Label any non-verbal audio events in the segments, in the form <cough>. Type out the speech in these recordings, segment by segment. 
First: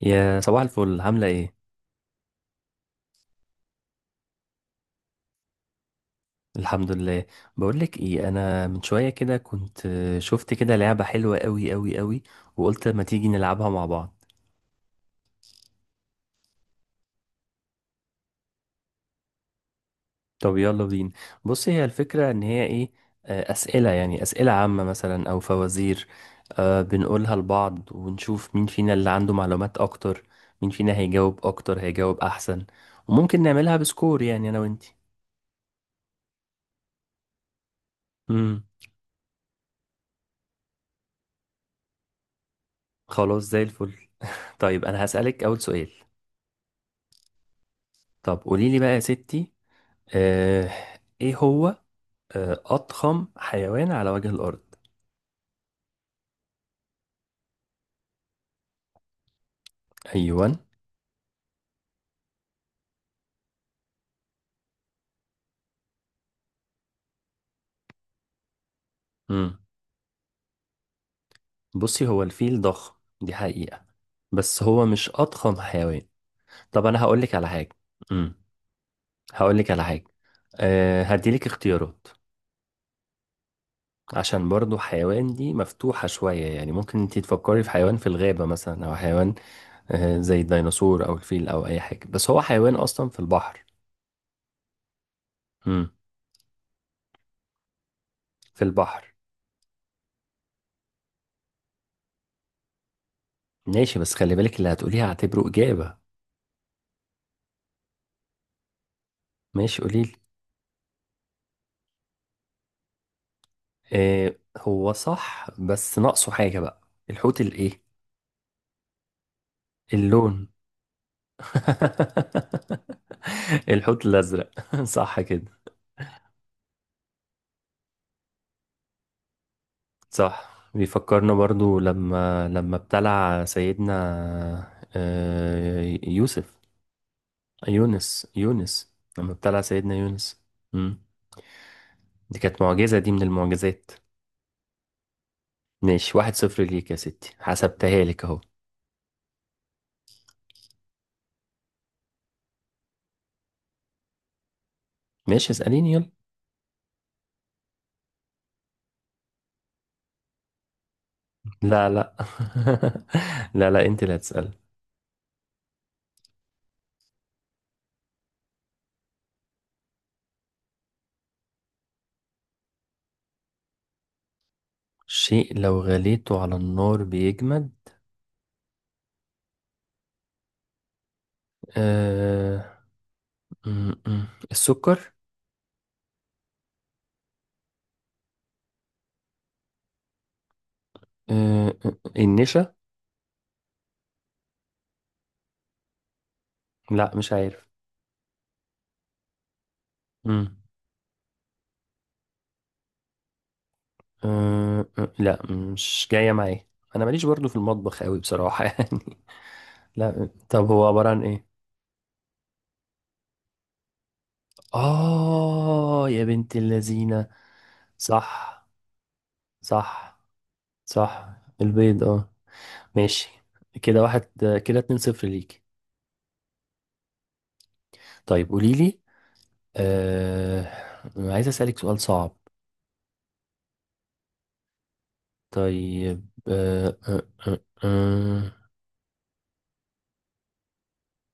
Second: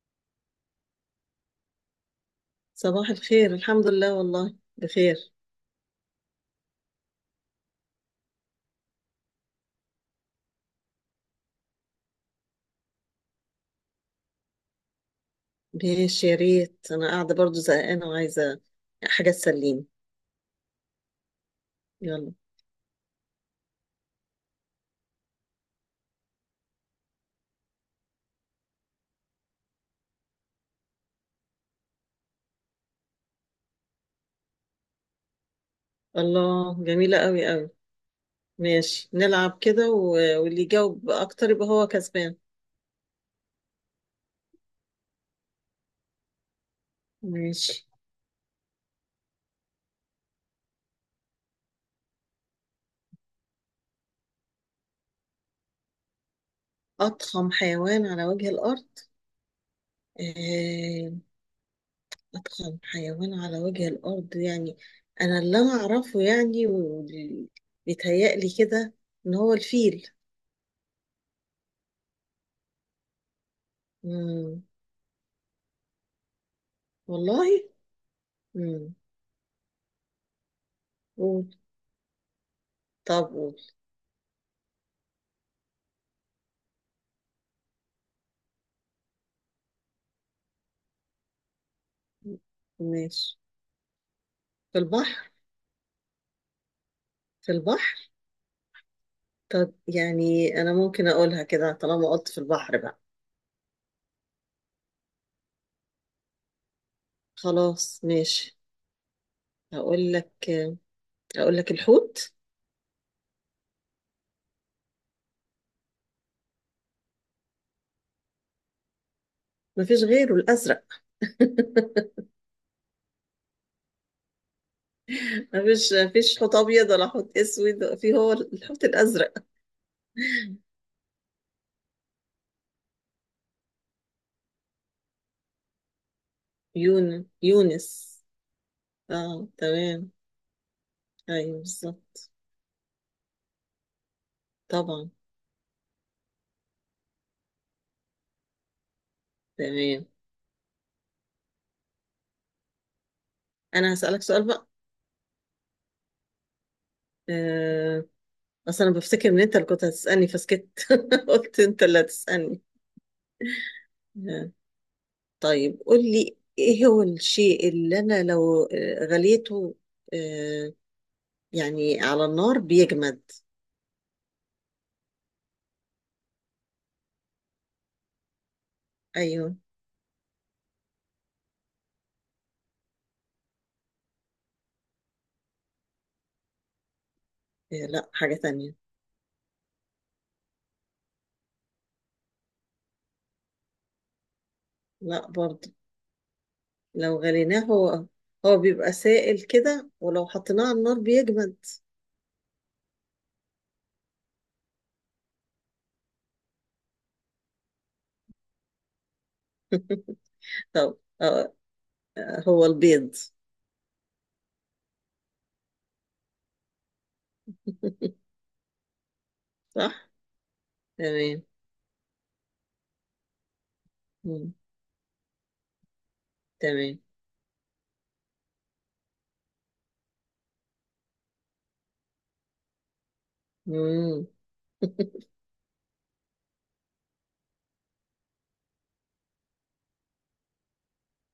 يا صباح الفل، عاملة ايه؟ صباح الخير. الحمد لله، والله بخير. الحمد لله. بقولك ايه، انا من شوية كده كنت شفت كده لعبة حلوة قوي قوي قوي، وقلت ما تيجي نلعبها مع بعض. ماشي، يا ريت، انا قاعده برضو زهقانه وعايزه حاجه تسليني. طب يلا بينا. بص، هي الفكرة يلا. ان هي ايه. اسئلة، يعني اسئلة عامة مثلا او فوازير. بنقولها لبعض ونشوف مين فينا اللي عنده معلومات اكتر، مين فينا هيجاوب اكتر، هيجاوب احسن. وممكن نعملها بسكور، يعني انا وانتي. الله، جميله قوي قوي. امم ماشي نلعب كده واللي يجاوب اكتر يبقى هو كسبان. خلاص، زي الفل. طيب انا هسألك اول سؤال. ماشي. طب قوليلي بقى يا ستي. آه، ايه هو اضخم حيوان على وجه الارض؟ اضخم حيوان على وجه الارض؟ ايوه. آه، اضخم حيوان على وجه الارض، يعني انا اللي اعرفه، يعني واللي بيتهيألي كده ان هو امم الفيل. بصي، هو الفيل ضخم، دي حقيقة، بس مم. هو مش اضخم حيوان. طب انا هقول لك على حاجة. والله. امم مم. هقول لك على حاجة. هديلك قول اختيارات. طب قول. عشان برضو حيوان دي مفتوحة شوية، يعني ممكن انت تفكري في حيوان في الغابة مثلا، او حيوان زي الديناصور او الفيل او اي حاجة، بس هو حيوان اصلا في ماشي. البحر. في البحر امم في البحر في البحر. طب يعني أنا ممكن أقولها كده طالما قلت في البحر بقى. ماشي، بس خلي بالك اللي هتقوليها هعتبره اجابة. خلاص ماشي. ماشي قوليلي. هقول لك هقول لك الحوت. إيه هو صح، بس ناقصه حاجة بقى. الحوت الايه؟ مفيش غيره اللون <laughs> الأزرق. <laughs> الحوت الأزرق <laughs> صح كده. مفيش حوت أبيض ولا حوت أسود، في هو الحوت الأزرق. صح، بيفكرنا برضو لما ابتلع سيدنا يوسف، يونس. يونس لما اه ابتلع سيدنا تمام. يونس. مم. أيوه بالظبط. دي كانت معجزة، دي من المعجزات. طبعا. ماشي، 1-0 ليك يا ستي، حسبتها لك اهو. تمام. أنا هسألك سؤال بقى. ماشي اسأليني يلا. آه. أصل أنا بفتكر إن أنت اللي كنت هتسألني فسكت. <laughs> قلت أنت لا، اللي لا. هتسألني. <laughs> لا، لا، انت اللي آه. هتسألي. طيب قول لي ايه هو الشيء اللي انا لو غليته، آه، يعني على النار بيجمد. شيء لو غليته على النار بيجمد؟ ايوه. آه... م- م. السكر. لا، حاجة تانية. النشا. لا برضه. لا، لو مش غليناه، عارف. هو بيبقى سائل كده، ولو م. حطيناه على النار بيجمد. آه... آه، لا، مش جاية معايا. انا ماليش برضو في المطبخ قوي بصراحة <laughs> يعني. <laughs> لا، طب هو طب عبارة عن ايه؟ هو البيض. اه يا بنت اللذينة! <laughs> صح. صح. صح. صح. تمام. البيض، اه. ماشي، كده واحد، مم. كده 2-0 ليك. تمام. طيب قوليلي آه... عايز اسألك سؤال صعب. مم. <laughs> طيب، آه، آه،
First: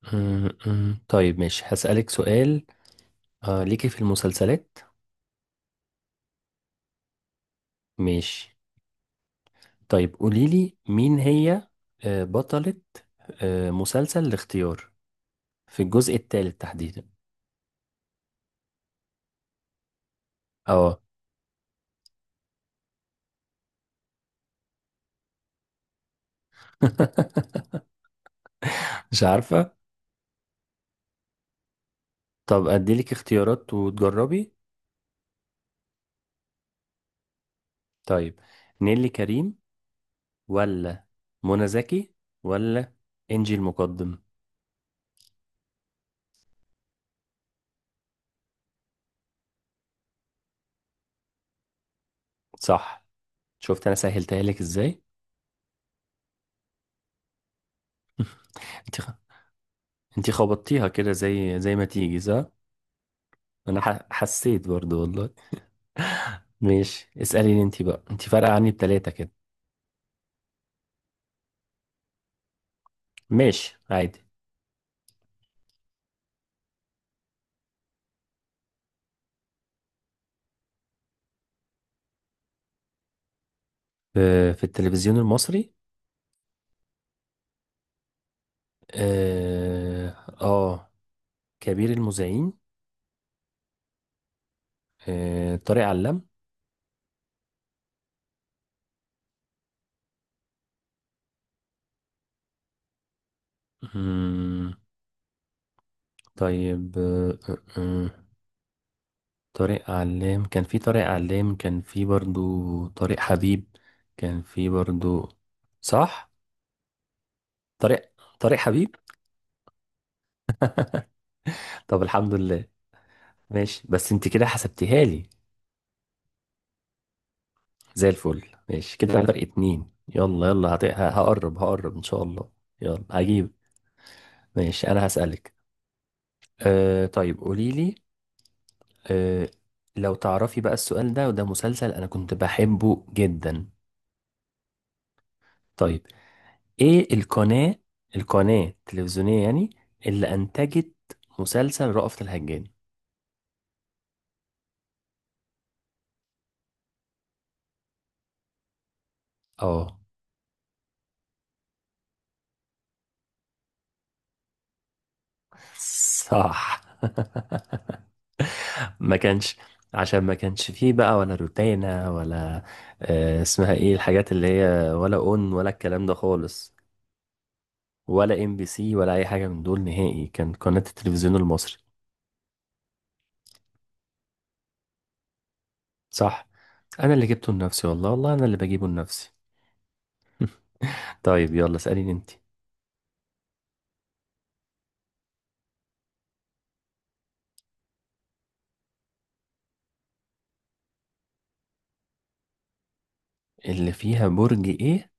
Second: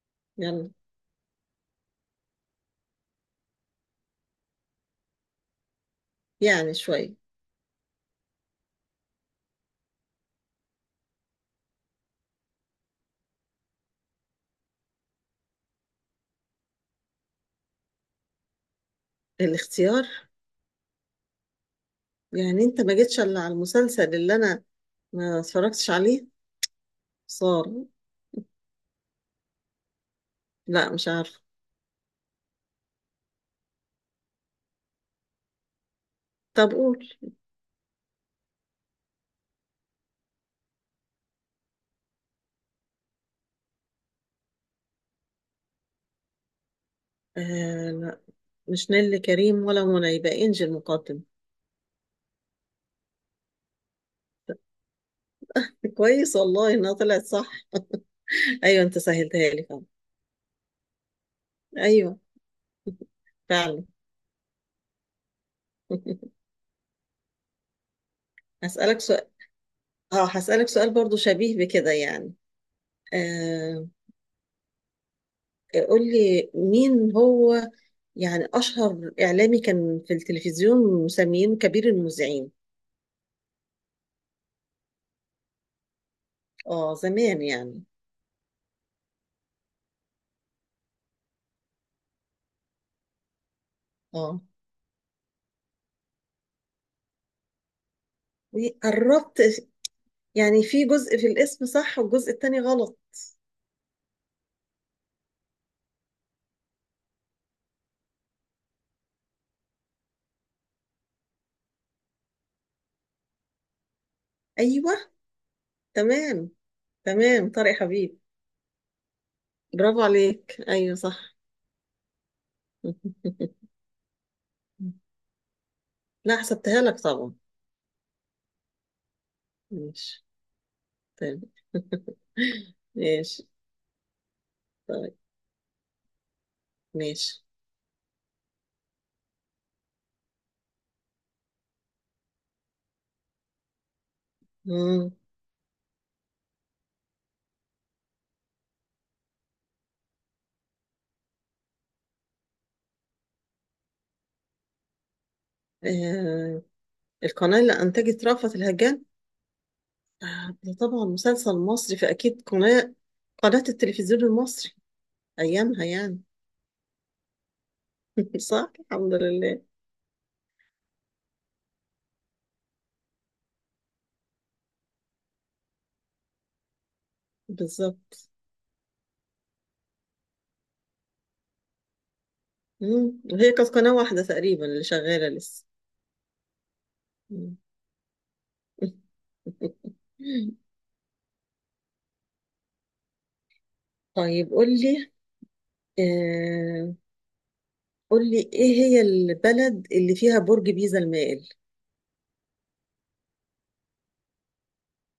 يلا. طيب ماشي هسألك سؤال. ليكي في المسلسلات؟ يعني شوية. ماشي. طيب قوليلي مين هي بطلة مسلسل الاختيار في الجزء الثالث تحديدا؟ الاختيار. اه. يعني انت ما جيتش الا على المسلسل اللي انا ما اتفرجتش عليه <laughs> صار. مش عارفة. لا، مش عارفة. طب أديلك اختيارات وتجربي. طب قول. طيب، نيلي كريم، ولا منى زكي، ولا إنجي المقدم؟ لا، مش نيللي كريم ولا منى، يبقى انجي المقدم. صح. شفت أنا سهلتها لك إزاي. <laughs> كويس والله انها طلعت صح. <laughs> ايوه، انت انت سهلتها لي فعلا. انتي خبطتيها كده زي ما ايوه، تيجي، صح. انا فعلا. حسيت برضو والله. <laughs> ماشي اسأليني انتي بقى، انتي فارقة عني هسألك بتلاتة سؤال. كده. اه هسألك سؤال برضو شبيه بكده يعني. ماشي آه عادي. قول لي مين هو، يعني اشهر اعلامي كان في التلفزيون مسمينه كبير المذيعين. في التلفزيون المصري؟ اه، زمان يعني. اه. آه كبير المذيعين؟ اه، طارق علام؟ قربت، يعني في جزء في الاسم صح والجزء التاني غلط. مم، طيب طارق علام كان في برضو. طارق حبيب كان في ايوه. برضو. صح. تمام. تمام، طارق طارق حبيب. طارق حبيب. برافو عليك، ايوه <laughs> صح. طب الحمد لله. <laughs> ماشي، بس انت كده حسبتيها لي. لا، حسبتها لك طبعا. زي الفل. ماشي كده، فرق اتنين. ماشي. يلا، يلا، هت... ه- تمام. هقرب هقرب ان <laughs> شاء الله. يلا ماشي. هجيب. ماشي انا طيب. هسألك. طيب ماشي. قولي لي، أه لو تعرفي بقى السؤال ده، وده مسلسل انا كنت بحبه جدا. مم. طيب، ايه القناة، القناة التلفزيونية يعني، اللي انتجت مسلسل رأفت الهجان؟ آه. القناة اللي أنتجت رأفت الهجان. اه. ده طبعا مسلسل مصري، فأكيد قناة التلفزيون المصري أيامها يعني. صح. <laughs> <laughs> صح، الحمد ما كانش لله. عشان ما كانش فيه بقى ولا روتانا، ولا اسمها ايه الحاجات اللي هي، ولا اون، ولا الكلام ده خالص، بالظبط. ولا ام بي سي، ولا اي حاجه من دول نهائي، كان قناه التلفزيون المصري. مم. وهي كانت قناة واحدة تقريبا اللي شغالة لسه. صح، انا اللي جبته مم. لنفسي والله، والله انا اللي بجيبه لنفسي. <laughs> طيب يلا اساليني انت. طيب قول لي، آه، قول لي ايه هي البلد اللي فيها برج بيزا المائل. اللي فيها برج ايه؟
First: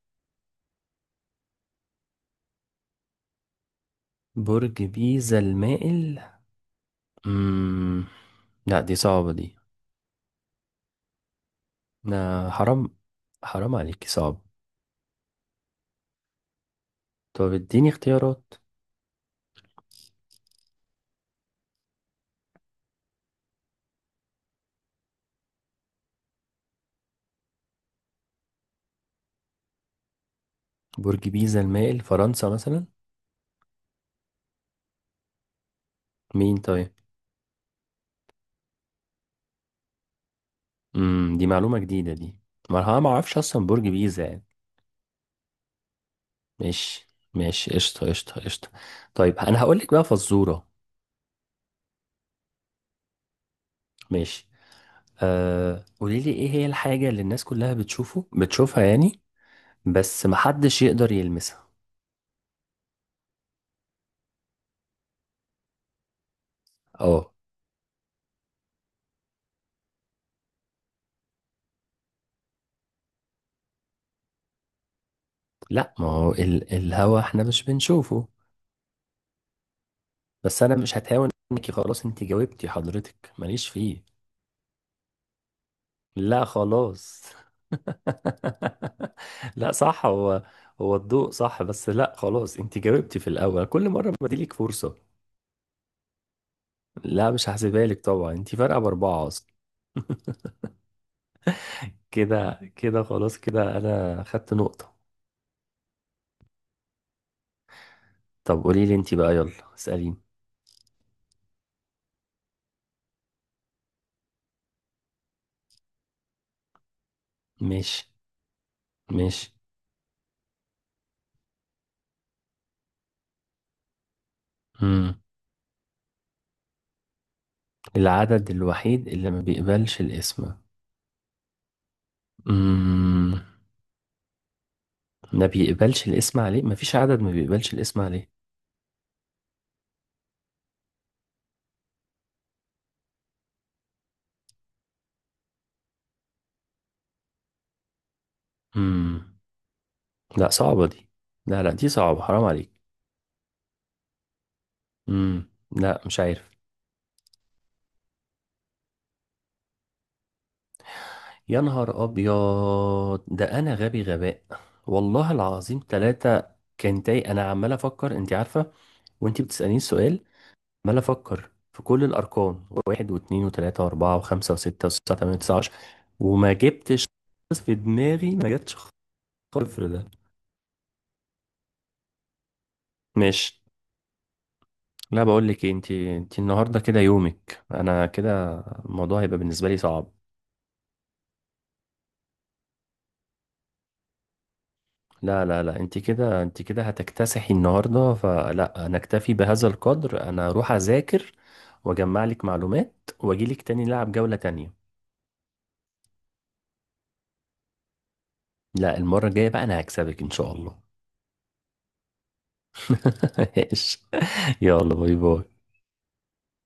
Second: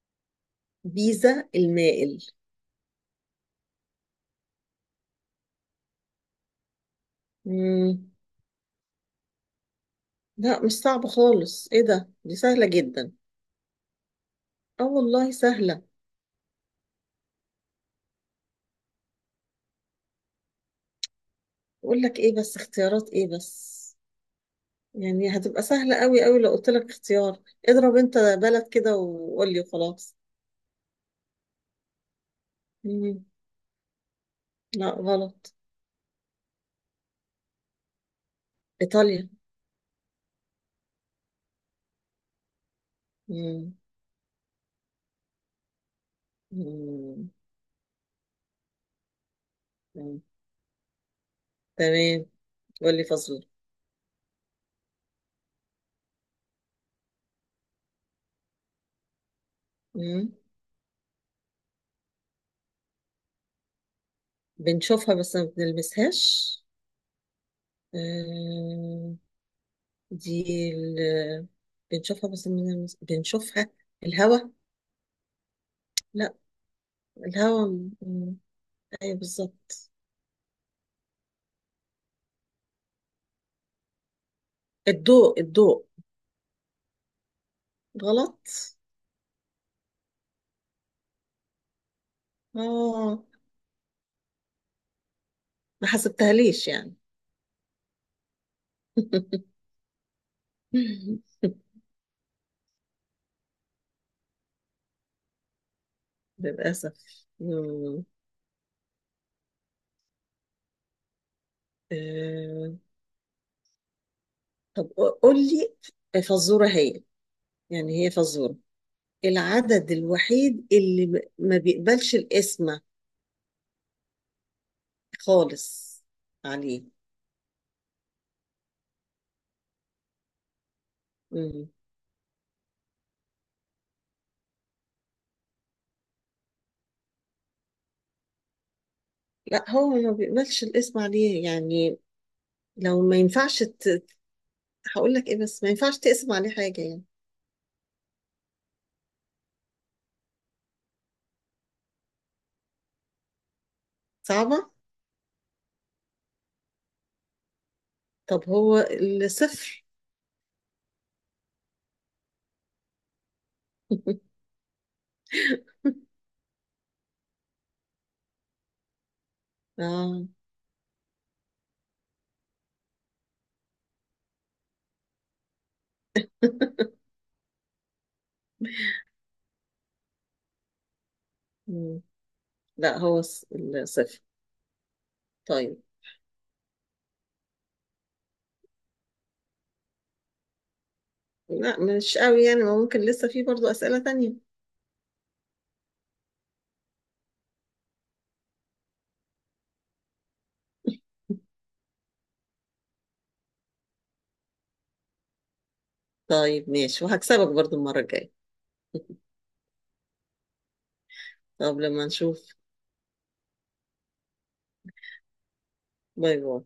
بيزا المائل. برج بيزا المائل؟ امم مم. لا، دي صعبه دي. لا، مش صعب خالص، ايه ده، دي لا، سهلة حرام، جدا. حرام عليكي، صعب. اه والله سهلة. طب اديني اختيارات. اقول لك ايه بس، اختيارات ايه بس، يعني هتبقى سهلة قوي قوي لو قلت لك اختيار. اضرب انت بلد كده وقول لي وخلاص. برج بيزا المائل فرنسا مثلا؟ مم. لا، غلط. مين طيب؟ ايطاليا. دي معلومة جديدة دي، ما انا ما اعرفش اصلا مم. برج بيزا يعني. ماشي، مم. ماشي، قشطة، قشطة، قشطة. طيب انا هقول لك بقى مم. فزورة. تمام. قول لي فاصلة. ماشي. قولي لي، ايه هي الحاجة اللي الناس كلها بتشوفها يعني، بس مم. محدش يقدر يلمسها؟ بنشوفها بس ما بنلمسهاش. اه. آه، دي ال... بنشوفها بس من بنشوفها. الهوا. لا، ما هو لا، الهوا احنا مش الهوا. بنشوفه. ايوه، بالظبط. بس انا مش هتهاون، انك خلاص انت جاوبتي، حضرتك ماليش فيه. الضوء، الضوء. لا خلاص. غلط. <laughs> لا، صح هو، هو الضوء، صح، بس لا خلاص، انت جاوبتي اه، في الاول، كل مره بدي لك فرصه. ما حسبتهاليش يعني. لا، مش هحسبها لك طبعا، انت فارقه باربعه اصلا. <laughs> كده كده خلاص، كده انا خدت نقطه. للأسف. مم. طب قولي لي انت بقى، يلا اساليني. آه، طب قول لي فزورة، هي يعني ماشي. هي فزورة. ماشي. العدد الوحيد اللي ما بيقبلش القسمة امم خالص عليه. العدد الوحيد اللي ما بيقبلش الاسم؟ امم ما بيقبلش الاسم عليه؟ ما فيش عدد ما بيقبلش الاسم عليه. لا، هو ما بيقبلش الاسم عليه، يعني لو ما ينفعش هقول لك ايه بس، ما ينفعش تقسم عليه حاجة يعني. امم لا، صعبة دي، لا، لا، دي صعبة، حرام عليك. صعبة. لا، مش عارف. طب هو الصفر. يا نهار ابيض! ده انا غبي <laughs> غباء. والله العظيم، ثلاثة! كان تاي، انا عمال افكر، انت عارفة، وانت بتسأليني السؤال، اه. عمال افكر في كل الارقام، واحد واثنين وثلاثة واربعة وخمسة وستة وسبعة وثمانية وتسعة وعشرة، وما جبتش خالص، في دماغي ما جاتش صفر ده. مم. لا، هو ماشي. الصفر. لا، بقول لك، طيب. انت النهارده كده يومك، انا كده الموضوع هيبقى بالنسبة لي صعب. لا، مش قوي يعني، ما ممكن لسه في برضو أسئلة تانية. لا، لا، لا، انت كده، انت كده هتكتسحي النهارده، فلا، انا اكتفي بهذا القدر، انا اروح اذاكر واجمع لك معلومات، واجي لك تاني نلعب جولة تانية. طيب ماشي، وهكسبك برضو المرة الجاية. لا، المرة الجاية بقى انا هكسبك ان شاء الله. طب لما نشوف. <laughs> ماشي. يلا، باي باي. باي باي.